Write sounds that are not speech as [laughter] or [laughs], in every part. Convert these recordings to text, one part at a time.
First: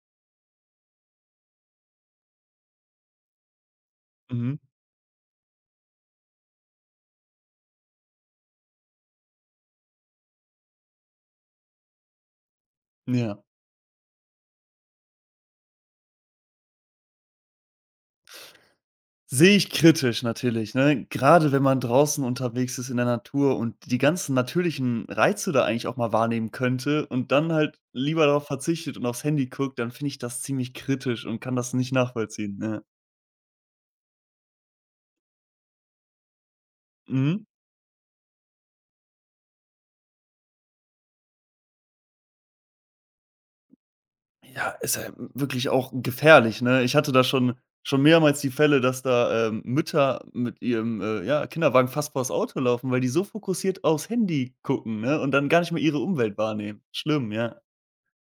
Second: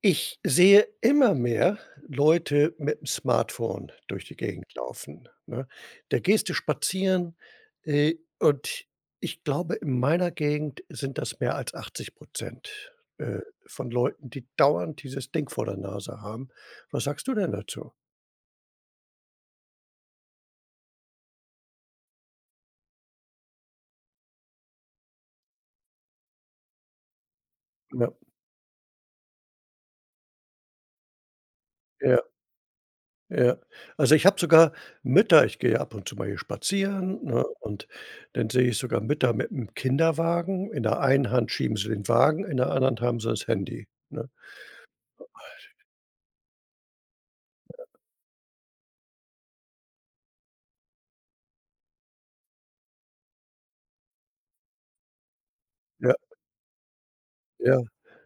Ich sehe immer mehr Leute mit dem Smartphone durch die Mhm. Gegend laufen, ne? Da gehst du spazieren, und ich glaube, in meiner Gegend sind das mehr als 80 äh, Ja. von Leuten, die dauernd dieses Ding vor der Nase haben. Was sagst du denn dazu? Sehe ich kritisch natürlich, ne? Gerade wenn man draußen unterwegs ist in der Natur und die ganzen natürlichen Reize da eigentlich auch mal wahrnehmen könnte und dann halt lieber darauf verzichtet und aufs Handy guckt, dann finde ich das ziemlich kritisch und kann das nicht Ja. nachvollziehen, ja. Ja. Also, ich habe sogar Mütter ich gehe ab und zu mal hier spazieren, ne, Mhm. und dann sehe ich sogar Mütter mit 'm Kinderwagen. In der einen Hand schieben sie den Wagen, in der anderen haben sie das Handy, ne? Ja, ist ja wirklich auch gefährlich, ne? Ich hatte da schon mehrmals die Fälle, dass da, Mütter mit ihrem, ja, Kinderwagen fast vors Auto laufen, weil die so fokussiert aufs Handy gucken, ne, und dann gar nicht mehr ihre Ja, Umwelt wahrnehmen. Schlimm, ja. ja,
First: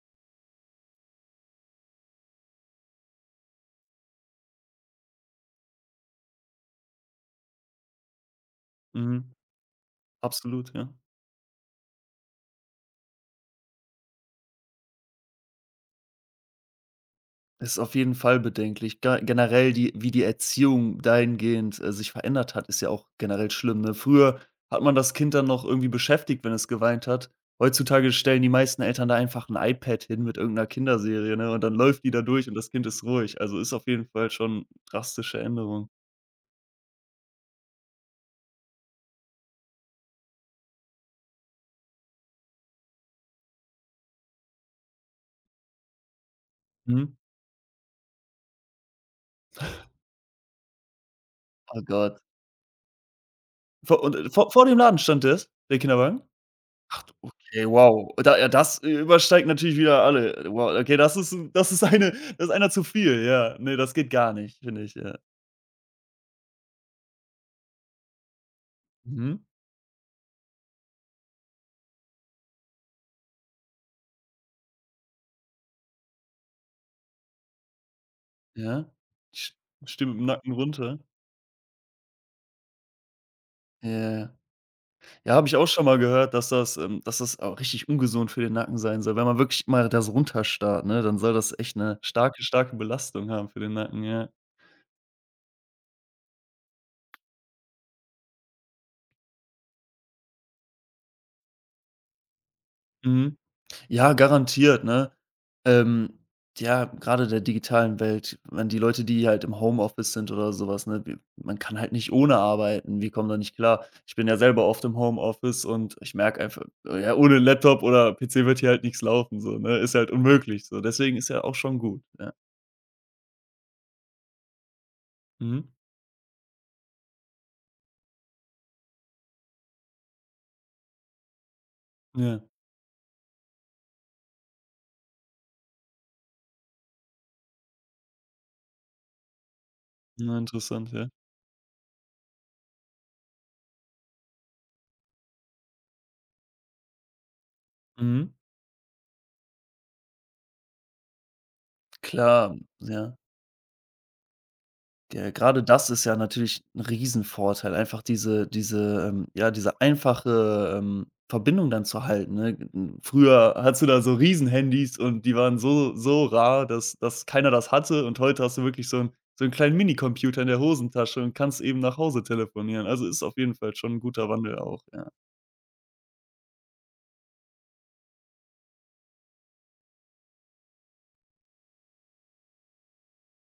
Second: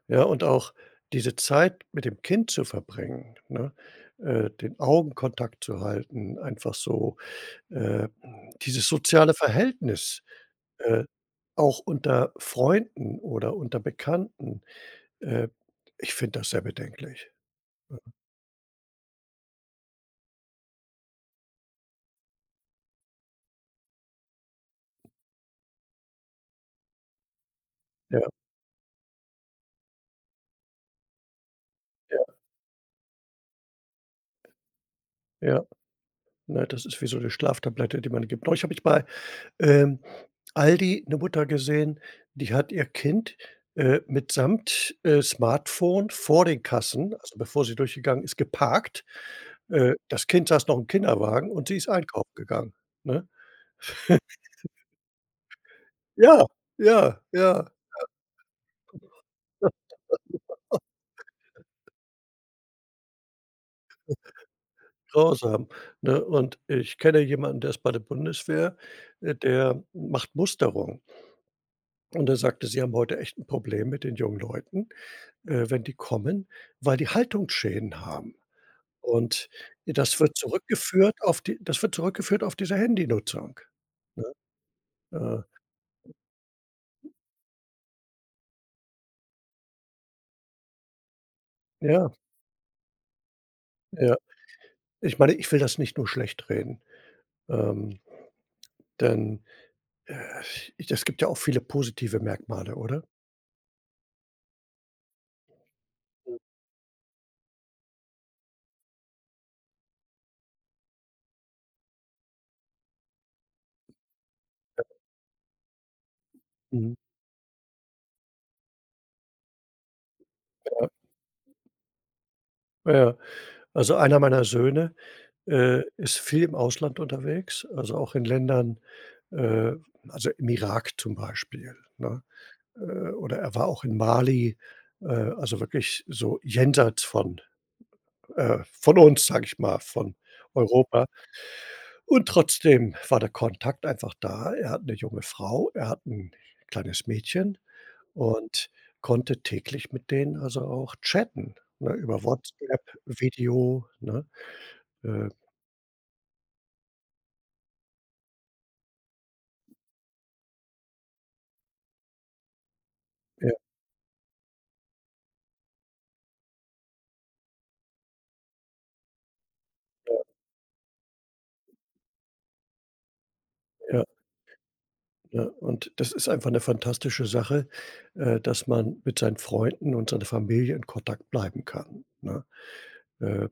ja, und auch diese Zeit mit dem Kind zu verbringen, ne, den Augenkontakt zu halten, einfach so, äh, dieses soziale Mhm. Verhältnis, Absolut, ja. äh, auch unter Freunden oder unter Bekannten. Äh, Ich finde das sehr bedenklich. Es ist auf Mhm. jeden Fall bedenklich. Ge generell die wie die Erziehung dahingehend, sich verändert hat, ist ja auch generell schlimm, ne? Früher hat man das Kind dann noch irgendwie beschäftigt, wenn es geweint hat. Heutzutage Ja, stellen die meisten Eltern da einfach ein iPad hin mit irgendeiner Kinderserie, ne, und dann läuft die da ja, durch und das Kind ist ruhig. Also, ist auf jeden Fall schon drastische ja. Änderung. Ne, das ist wie so 'ne Schlaftablette, die man gibt. Neulich habe ich bei, ähm, Aldi 'ne Mutter gesehen, die hat ihr Kind, mitsamt, Smartphone vor den Kassen, Mhm. also bevor sie durchgegangen ist, geparkt. Das Kind saß noch im Kinderwagen und sie Oh ist Gott. einkaufen gegangen, ne? Vor und vor dem Laden stand das, der Kinderwagen? Ja, Ach, ja, okay, ja. wow. Da ja, das übersteigt natürlich wieder alle. Wow, okay, das ist einer zu viel, ja. Ne, das geht gar nicht, finde ich, ja. Grausam, ne? Und ich kenne jemanden, der ist bei der Bundeswehr, Mhm, der macht Musterung. Und er sagte: „Sie haben heute echt 'n Problem mit den jungen Leuten, wenn die kommen, weil die Haltungsschäden haben. ja. Und Sch Stimme im Nacken runter. Das wird zurückgeführt auf diese Handynutzung“, Ja, ja. ne? Ja, Äh, habe ich auch schon mal gehört, dass das auch richtig ungesund für den Nacken sein soll. Wenn man wirklich mal das so runterstarrt, ne, dann soll das echt eine ja, starke, starke Belastung haben für den Nacken, ja. ja. Ich meine, ich will das nicht nur schlechtreden, ähm, denn, äh, es gibt ja auch viele positive Merkmale, oder? Mhm. Ja, garantiert, ne? Ähm, ja, gerade der digitalen Welt, wenn die Leute, die halt im Homeoffice sind oder sowas, ne, w man kann halt nicht ohne arbeiten. Wie kommen da nicht klar. Ich bin ja selber oft im Homeoffice und ich merke einfach, Mhm. Ja, ohne Laptop oder PC wird hier halt nichts laufen so, ne? Ist halt unmöglich so. Ja, Deswegen ist ja auch schon gut, ja. ja. Also, einer meiner Söhne Mhm. Ist viel im Ausland unterwegs, also auch in Ländern äh, also im Irak zum Beispiel, ne? Ja. Oder er war auch in Mali, also wirklich so jenseits von uns, sage ich mal, von Na, interessant, Europa. ja. Und trotzdem war der Kontakt einfach da. Er hat eine junge Frau, er hat ein kleines Mädchen Mhm. und konnte täglich mit denen also auch chatten, ne, über Klar, WhatsApp, ja. Video, ne? Äh, Ja, gerade das ist ja natürlich ein Riesenvorteil, einfach diese, ja, diese einfache, Verbindung dann zu halten, ne? N ja, Früher hattest du da so Riesenhandys und die waren so rar, dass keiner das hatte und heute hast du wirklich so einen kleinen Minicomputer in der Hosentasche und kannst eben nach Hause telefonieren. Also, ist auf jeden Fall schon ein ja. guter Wandel auch, ja. Ja, und das ist einfach eine fantastische Sache, dass man mit seinen Freunden und seiner Familie in Kontakt bleiben kann, ne? Äh,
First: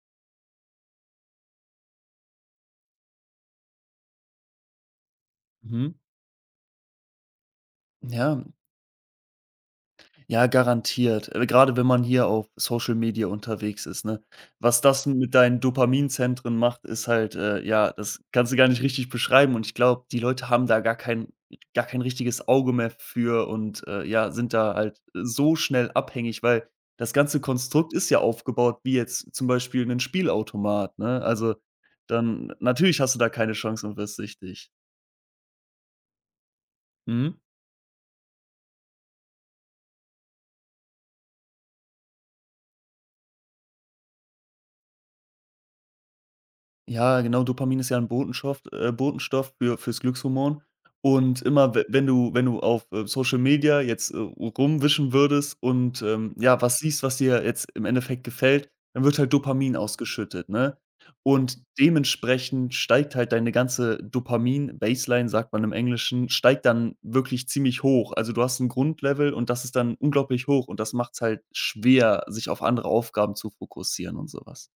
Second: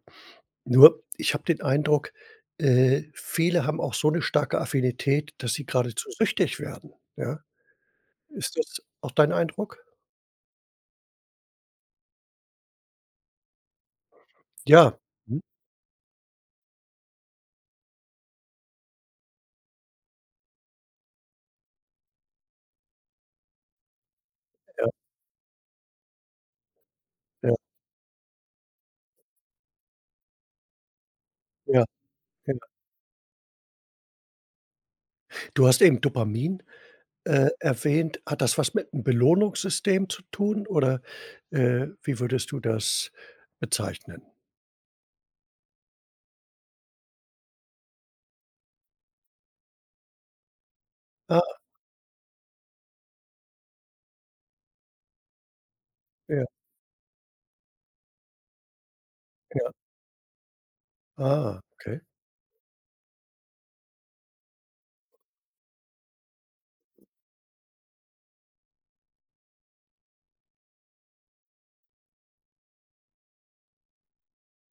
Nur ich habe den Eindruck, viele haben auch so 'ne starke Affinität, dass sie Mhm. geradezu süchtig werden, ja? Ja, Ist das auch dein Eindruck? Ja, garantiert. Gerade wenn man hier auf Social Media unterwegs ist, ne? Was Ja. das mit Mhm. deinen Dopaminzentren macht, ist halt, ja, das kannst du gar nicht richtig beschreiben und ich glaube, die Leute haben da gar kein richtiges Auge mehr für und, ja, sind da Ja, halt so schnell abhängig, weil das ganze ja, Konstrukt ist ja aufgebaut wie jetzt zum Beispiel ein Spielautomat, ne? Also, ja, dann ja. natürlich hast du da keine Chance und wirst süchtig. Du hast eben Dopamin, Mhm. Erwähnt. Hat das was mit 'nem Belohnungssystem zu tun oder, wie würdest du das bezeichnen? Ja, genau, Dopamin ist ja ein Botenstoff für fürs Glückshormon. Und Ah, immer, we wenn du wenn du auf, Social Media jetzt, rumwischen würdest und, ja, ja, was siehst, was dir jetzt im Endeffekt gefällt, dann wird halt ja. Dopamin ausgeschüttet, ne? Ah, Und okay. dementsprechend steigt halt deine ganze Dopamin-Baseline, sagt man im Englischen, steigt dann wirklich ziemlich hoch. Also, du hast ein Grundlevel und das ist dann unglaublich hoch und das macht es halt schwer, sich auf andere Aufgaben zu fokussieren und sowas.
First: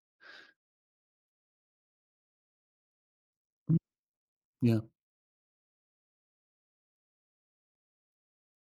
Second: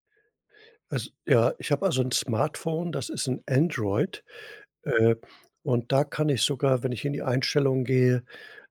Also, ja, ich habe also ein Smartphone, das ist ein Mhm, Android, ja, äh, und da kann ich sogar, wenn ich in die Einstellungen gehe,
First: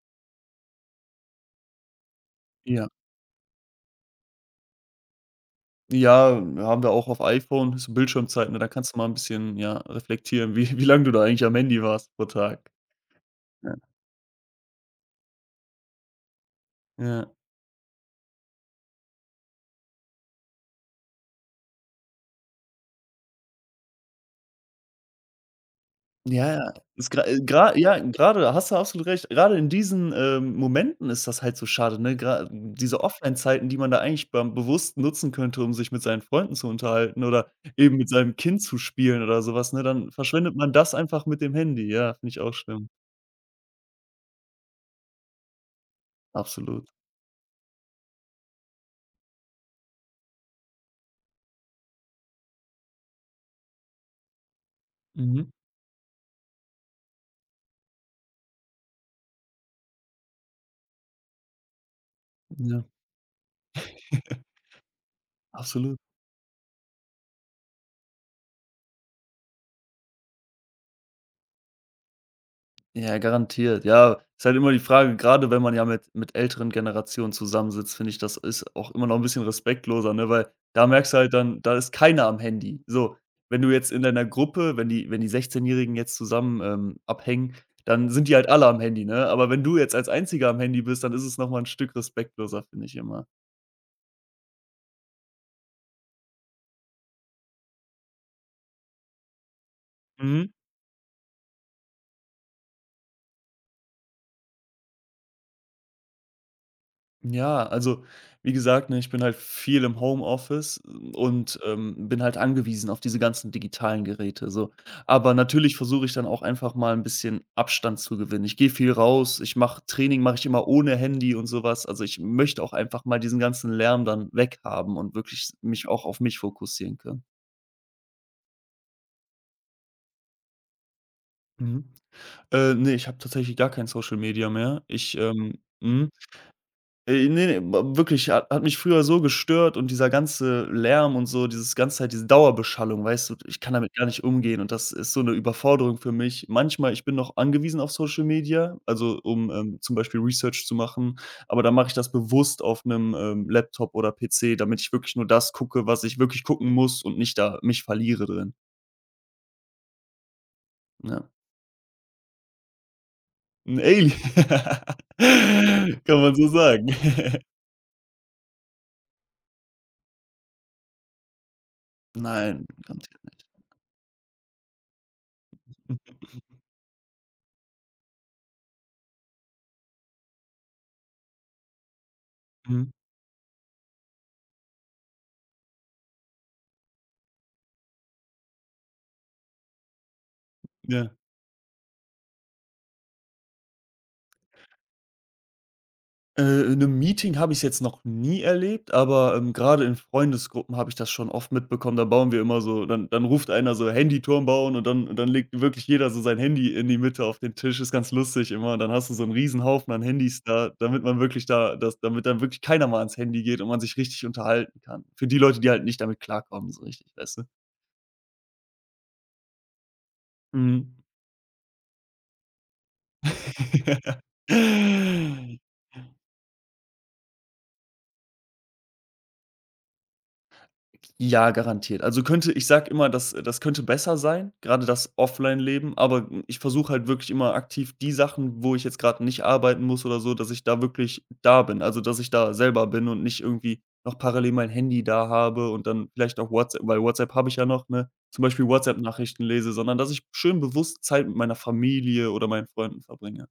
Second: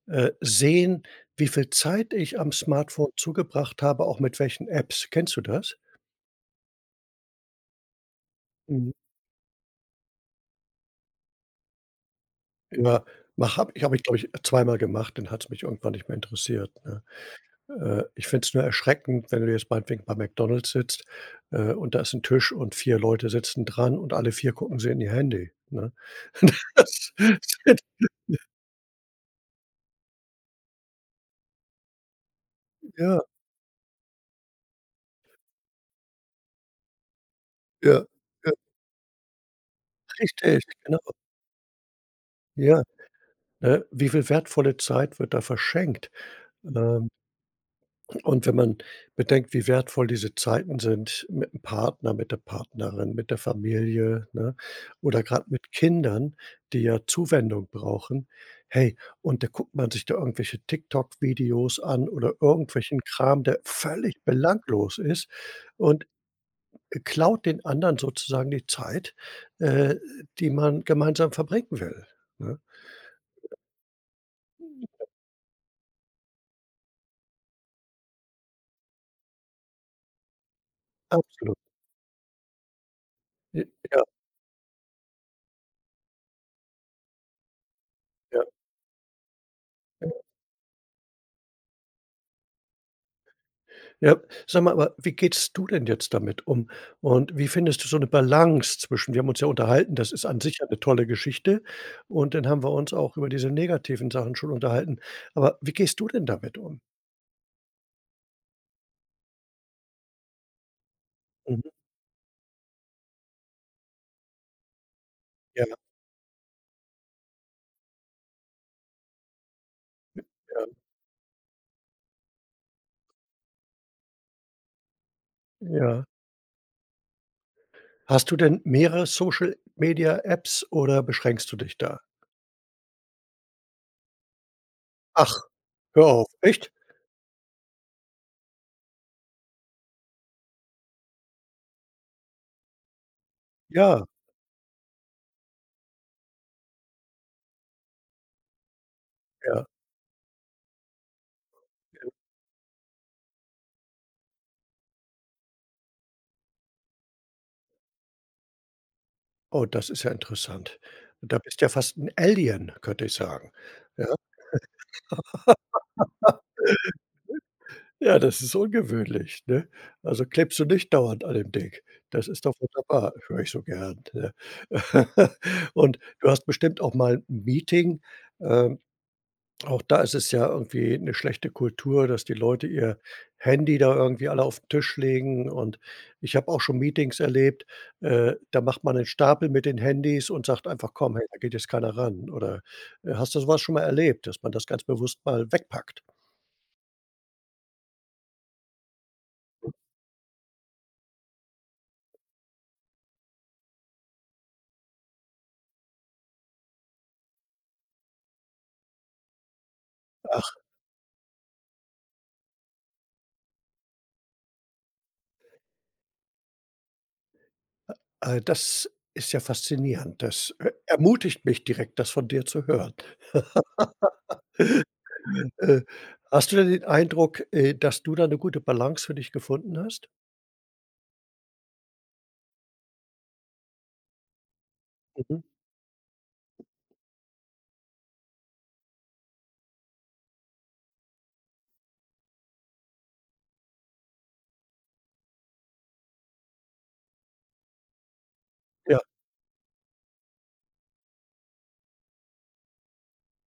sehen, wie viel Zeit ich am ja. Smartphone zugebracht habe, auch mit welchen Apps. Kennst du das? Ja, haben wir auch auf iPhone, so Bildschirmzeiten. Ne? Da Mhm. kannst du mal 'n bisschen, ja, reflektieren, wie lange du da eigentlich am Handy warst pro Tag. Ja, mach Ja, habe ich, glaube ich, zweimal gemacht, dann hat es mich irgendwann nicht mehr interessiert, ne? ja. Ich finde es nur erschreckend, wenn du jetzt meinetwegen bei McDonald's sitzt, und da ist ein Tisch und 4 Leute sitzen dran und alle 4 gucken sie in ihr Handy, ne? Ja, ja. Ist gra [laughs] gra Das Ja, grade da hast du absolut recht. Grade in diesen, Momenten ist das halt so schade, ne? Gra Diese ja, Offline-Zeiten, die man da eigentlich beim bewusst nutzen könnte, um sich mit seinen Freunden zu unterhalten oder eben ja, mit seinem ja. Kind zu spielen oder so was, ne? Dann verschwendet Richtig, man das genau, einfach mit dem Handy. Ja, finde ich auch ja, schlimm. ne? Wie viel wertvolle Zeit wird da verschenkt? Absolut. Ähm, und wenn man bedenkt, wie wertvoll diese Zeiten sind mit dem Partner, mit der Partnerin, mit der Familie, ne, oder gerade Mhm. mit Kindern, die ja Zuwendung brauchen. Hey, und da guckt man sich da irgendwelche TikTok-Videos an oder Ja. irgendwelchen Kram, der völlig [laughs] belanglos ist Absolut. und klaut den anderen sozusagen die Zeit, äh, die man gemeinsam verbringen will, ne? Ja, garantiert. Ja, ist halt immer die Frage, gerade wenn man ja mit älteren Generationen zusammensitzt, finde ich, das ist auch immer noch ein bisschen respektloser, ne, weil da merkst du halt Absolut. dann, da ist keiner am Handy. So, J wenn du jetzt ja, in deiner Gruppe wenn die 16-Jährigen jetzt zusammen, abhängen, dann sind die ja, halt alle am Handy, ne? Aber wenn du jetzt als Einziger am Handy bist, dann ist es noch mal 'n Stück respektloser, finde ich immer. ja. Sag mal, aber wie gehst du denn jetzt damit um? Und wie findest du so 'ne Balance zwischen wir haben uns ja unterhalten, das ist an Mhm. sich ja 'ne tolle Geschichte und dann haben wir uns auch über diese negativen Sachen schon unterhalten. Aber wie gehst du denn damit um? Ja, also wie gesagt, ne, ich bin halt viel im Homeoffice und, Mhm. Bin halt angewiesen auf diese ganzen digitalen Geräte so. Aber Ja, natürlich versuche ich dann auch einfach mal ein bisschen Abstand zu gewinnen. Ich gehe viel raus, ich mache Training mache ich ja, immer ohne Handy und sowas. Also, ich möchte auch einfach mal diesen ganzen Lärm dann weghaben und wirklich mich auch ja. auf mich fokussieren können. Hast du denn mehrere Social Media Apps oder beschränkst du dich Mhm. da? Ne, ich habe tatsächlich gar kein Social Media mehr. Ich, Ach, hör mhm. auf, echt? Ne, ne, w wirklich, hat mich früher so gestört und dieser ganze Lärm und so, dieses ganze Zeit diese Dauerbeschallung, weißt du, ich kann damit Ja, gar nicht umgehen und das ist so eine Überforderung für mich. Manchmal ich bin noch angewiesen auf Social Media, also, um, ja. Zum Beispiel Research zu machen, aber dann mache ich das bewusst auf einem Laptop oder PC, damit ich wirklich nur das gucke, was ich wirklich gucken muss und nicht da mich verliere drin, Oh, das ist ja interessant. ja. Da bist du ja fast 'n Alien, könnte ich sagen. 'N Ja. Alien. [laughs] Kann man so sagen. [laughs] Ja, das ist ungewöhnlich, ne? Also, klebst du nicht dauernd an dem Ding. Das ist doch Nein, wunderbar, garantiert höre nicht. ich so gern, ne? [laughs] Und Mhm, du hast bestimmt auch mal 'n Meeting, ähm auch da ist es ja irgendwie eine schlechte Kultur, dass die Leute mhm, ihr Handy da irgendwie alle auf den Tisch legen und ich habe auch schon Meetings erlebt, da macht man einen Stapel mit den Handys und sagt einfach: ja. „Komm, hey, da geht jetzt keiner ran.“ Oder, hast du sowas schon mal erlebt, dass man das ganz bewusst mal wegpackt? In 'nem Meeting habe ich's jetzt noch nie erlebt, aber, grade in Freundesgruppen habe ich das schon oft mitbekommen. Da bauen wir immer so dann ruft einer so: „Handyturm bauen“ und dann legt wirklich jeder so sein Handy in die Mitte auf den Tisch. Ist ganz lustig immer. Und dann hast du so 'n Riesenhaufen an Handys da, damit man wirklich da das damit dann wirklich keiner mal ans Handy geht und man sich richtig unterhalten kann. Für die Leute, die halt nicht damit klarkommen, so richtig, weißt du? Das ist ja faszinierend. Das, Mhm. ermutigt mich direkt, das von dir zu hören. [laughs] Ja. Äh, Hast du denn den Eindruck, dass du da 'ne gute Balance für dich gefunden hast? Ja, garantiert. Also könnte ich sag immer, das könnte besser sein, gerade das Mhm. Offline-Leben, aber ich versuche halt wirklich immer aktiv die Sachen, wo ich jetzt gerade nicht arbeiten muss oder so, dass ich da wirklich da bin. Also, dass ich da selber bin und nicht irgendwie noch parallel mein Handy da habe und dann vielleicht auch WhatsApp weil WhatsApp habe ich ja noch, ne, zum Beispiel Ja. WhatsApp-Nachrichten lese, sondern dass ich schön bewusst Zeit mit meiner Familie oder meinen Freunden verbringe.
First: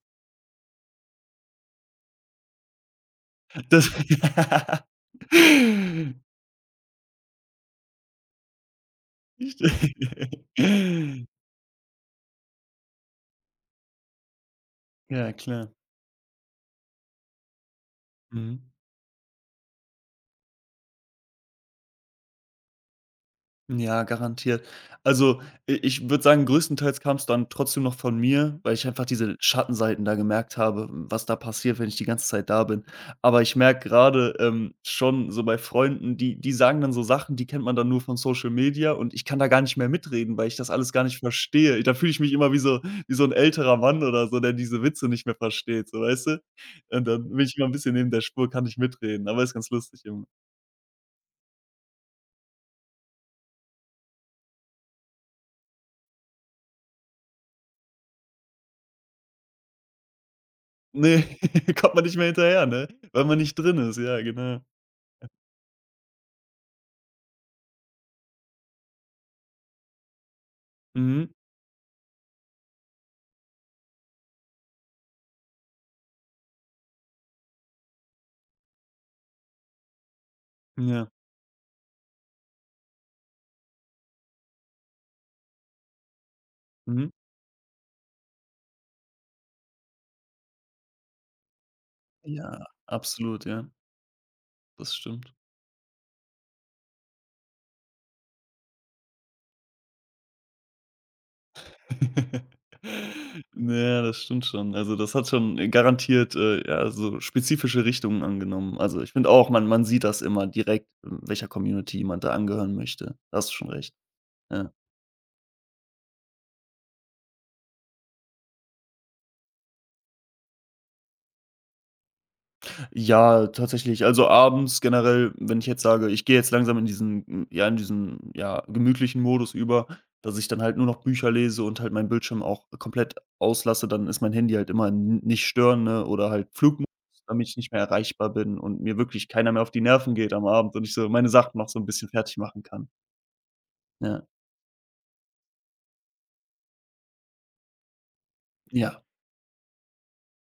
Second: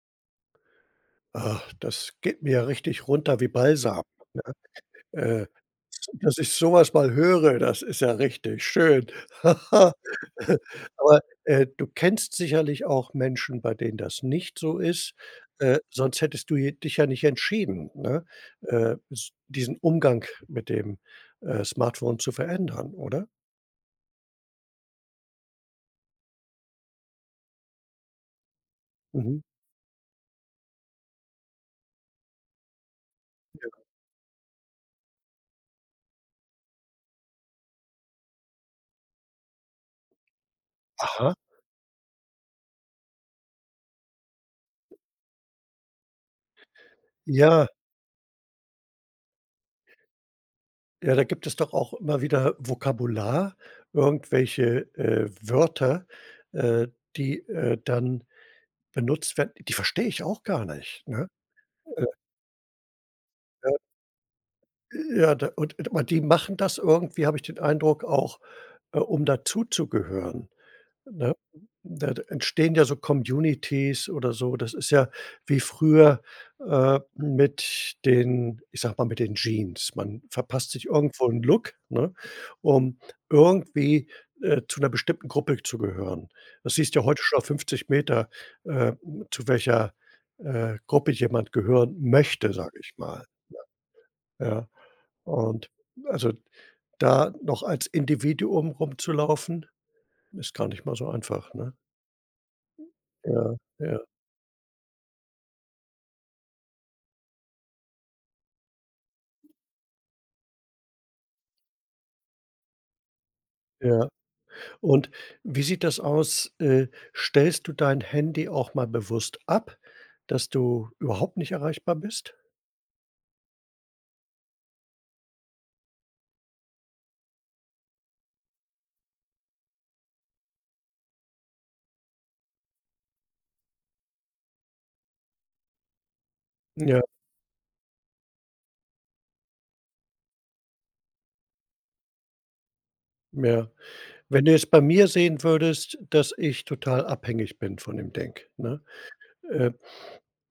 Ah, das geht mir ja richtig runter wie Das Balsam. [laughs] Äh, Dass ich sowas mal höre, das ist ja richtig schön. Ich- [laughs] Aber, [laughs] du kennst sicherlich auch Menschen, bei denen das nicht so ist, Ja, klar. Sonst hättest du je dich ja nicht entschieden, ne, Mhm. S diesen Umgang mit dem, Smartphone zu verändern, oder? Ja, garantiert. Also, i ich würde sagen, größtenteils kam es dann trotzdem noch von mir, weil ich einfach diese Mhm. Schattenseiten da gemerkt habe, was da passiert, wenn ich die ganze Zeit da bin. Aber ich merke gerade schon so bei Freunden, die sagen dann so Sachen, die kennt man dann nur von Social Media und ich kann da gar nicht mehr mitreden, weil ich das alles gar nicht Aha. verstehe. Da fühle ich mich immer wie so ein älterer Mann oder so, der diese Witze nicht mehr versteht, so, weißt du? Und dann bin ich Ja, immer ein bisschen neben der Spur, kann nicht mitreden, aber ist ganz lustig immer. ja, da gibt es doch auch immer wieder Vokabular, irgendwelche, Wörter, äh, die, dann benutzt werden, die verstehe ich auch gar nicht, Ne, ne? [laughs] kommt Äh, man nicht mehr hinterher, ne? Weil man nicht äh, drin ist, ja, genau. ja, da und aber die machen das irgendwie, habe ich den Eindruck, auch, um dazuzugehören. Mhm. Ne? Da entstehen ja so Communities oder so. Das ist ja wie früher, mit den ich sage mal, mit den Jeans. Man verpasst sich Ja. irgendwo einen Look, ne, um irgendwie, zu einer bestimmten Gruppe zu gehören. Das siehst ja Mhm. heute schon auf 50 Meter, äh, zu welcher, Gruppe jemand gehören möchte, Ja, sage ich mal, absolut, ja. ja. Das stimmt. Und also, da noch als Individuum rumzulaufen, ist gar nicht mal so einfach, ne? [laughs] Ja, Na ja, ja, das stimmt schon. Also, das hat schon, garantiert, ja, so spezifische Richtungen angenommen. Also, ich finde auch, man sieht das immer direkt, welcher Community jemand da angehören möchte. Da hast du schon recht. ja. Ja. Und wie sieht das aus? Stellst du dein Handy auch mal bewusst ab, dass du überhaupt nicht erreichbar bist? Ja, tatsächlich. Also, abends generell, wenn ich jetzt sage, ich gehe jetzt langsam in diesen hm, ja, in diesen, ja, gemütlichen Modus über, dass ich dann halt nur noch Bücher lese und halt meinen Bildschirm auch komplett auslasse, dann ist mein Handy halt immer in nicht stören, ne, oder halt Flugmodus, Ja, damit ich nicht mehr erreichbar bin und mir wirklich keiner mehr auf die Nerven geht am Abend und ich so meine Sachen noch so ein bisschen fertig machen kann. ja. Ja. Wenn du jetzt bei mir sehen würdest, dass ich total abhängig bin von dem Denk, ne? Ja. Äh,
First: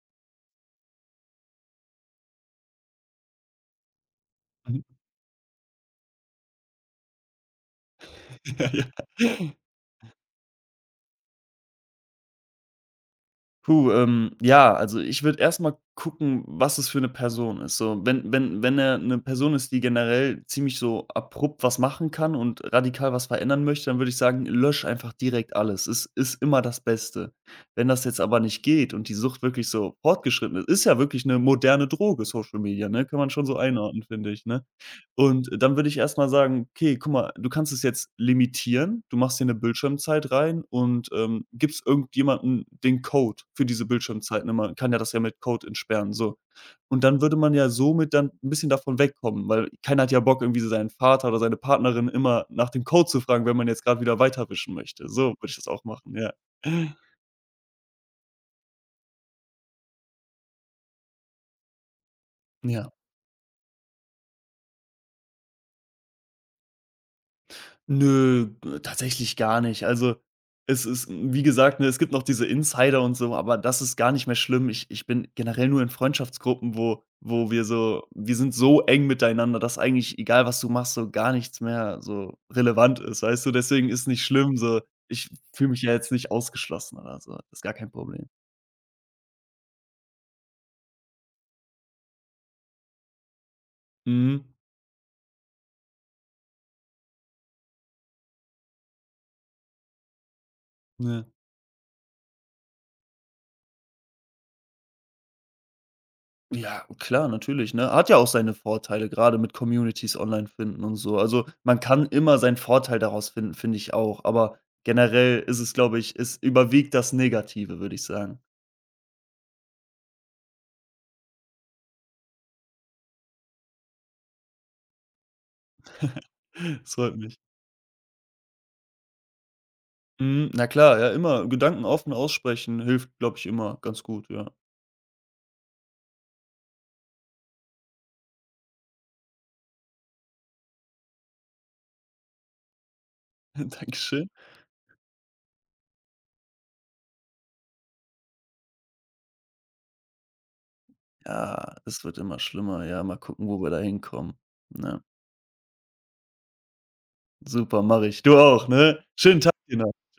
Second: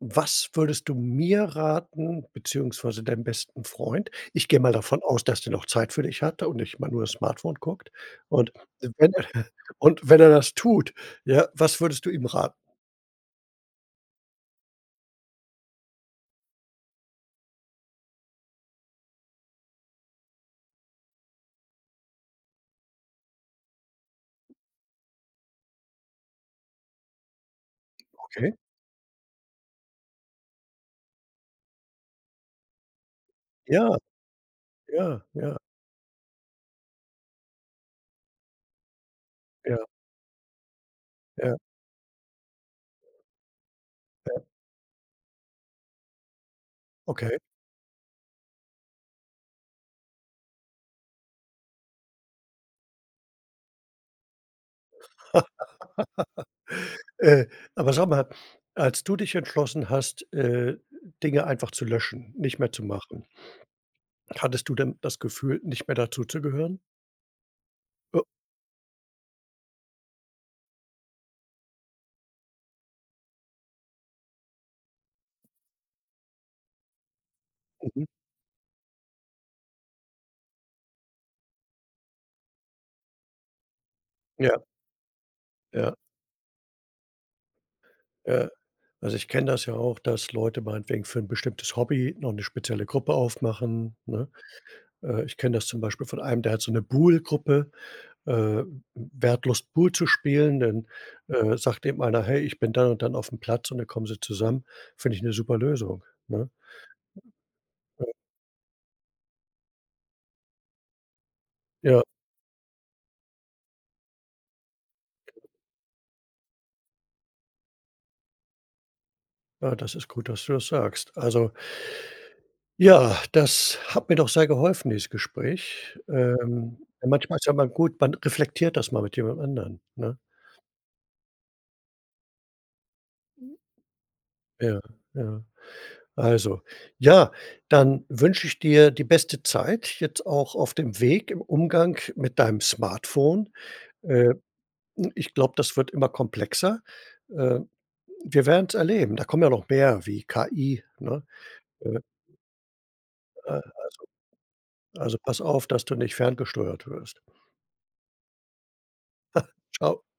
Was würdest du mir raten, beziehungsweise deinem besten Freund? Ich gehe mal davon aus, dass der noch Zeit für dich hat und nicht mal nur das Smartphone guckt. [laughs] Und Ja, wenn er ja. [laughs] und wenn er das tut, ja, was würdest du ihm raten? Puh, ja, also ich würde erstmal gucken, was es für eine Person ist. So, wenn er eine Person ist, die generell ziemlich so abrupt was machen kann und radikal was verändern möchte, dann würde ich sagen, lösch einfach direkt alles. Es ist immer das Beste. Wenn das jetzt aber Okay, nicht geht und die Sucht wirklich so fortgeschritten ist ja wirklich eine moderne Droge, Social Media, ne? Kann man schon so ja. einordnen, finde ich, ne? Ja, Und ja, dann würde ich erst mal sagen: „Okay, guck mal, du kannst es jetzt limitieren. Du machst dir eine ja, Bildschirmzeit rein und, ja, gibst irgendjemanden den Code für diese Bildschirmzeit.“ Ne, man kann ja das ja mit Code entsperren, so. Und dann würde okay. man ja somit dann ein bisschen davon wegkommen, weil keiner hat ja Bock, irgendwie seinen Vater oder seine Partnerin immer nach dem Code zu fragen, wenn man jetzt gerade wieder weiterwischen möchte. So würde ich das auch machen, ja. Äh, aber sag mal, als du dich entschlossen hast, Dinge einfach zu löschen, nicht mehr zu Ja. machen, hattest du denn das Gefühl, nicht mehr dazuzugehören? Oh, Nö, tatsächlich gar nicht. Also, es ist hm, wie gesagt, ne, es gibt noch diese Insider und so, aber das ist gar nicht mehr schlimm. Ich bin generell nur in Freundschaftsgruppen, wo wo wir mhm. so wir sind so eng miteinander, dass eigentlich egal, was du machst, so gar nichts mehr so relevant ist, weißt du? Deswegen ist nicht Ja, schlimm so. Ich fühle mich ja ja, jetzt nicht ausgeschlossen oder so. Das ist gar kein Problem. ja. Also, ich kenne das ja auch, dass Leute meinetwegen für ein bestimmtes Hobby noch eine spezielle Gruppe aufmachen, ne? Mhm, Ich kenne das zum Beispiel von einem, der hat so eine bool gruppe Äh, wertlos Pool zu spielen, dann, ja. Sagt eben einer: „Hey, ich bin dann und dann auf dem Platz“ und dann kommen sie zusammen. Finde ich eine super Lösung, ne? Ja, klar, natürlich, ne? Äh, Hat ja auch seine Vorteile, gerade mit Communities online finden und so. Also, man Ja, kann immer seinen Vorteil daraus finden, finde ich auch. Aber generell ist es, glaube ich es überwiegt das Negative, würde ich sagen. ja, das ist gut, dass du das sagst. Also, ja, das hat mir doch sehr geholfen, dieses Gespräch. [laughs] Das Ja, freut manchmal mich. ist ja mal gut, man reflektiert das mal mit jemand anderen, ne? Mhm, na klar, ja, immer. Gedanken offen aussprechen hilft, glaube ich, immer ganz gut, ja. Ja, ja. Also, ja, dann wünsche ich dir die beste Zeit jetzt auch auf dem Weg im Umgang mit deinem Smartphone. [laughs] Dankeschön. Äh Ich glaube, das wird immer komplexer. Äh, Wir werden's erleben. Da kommen ja noch mehr wie KI, ne? Ja, Äh, es wird immer schlimmer. Ja, mal gucken, äh, wo wir da hinkommen, ne? also pass auf, dass du nicht ferngesteuert wirst. Super, mache ich. Du auch, ne? Schönen Tag genau Schau noch.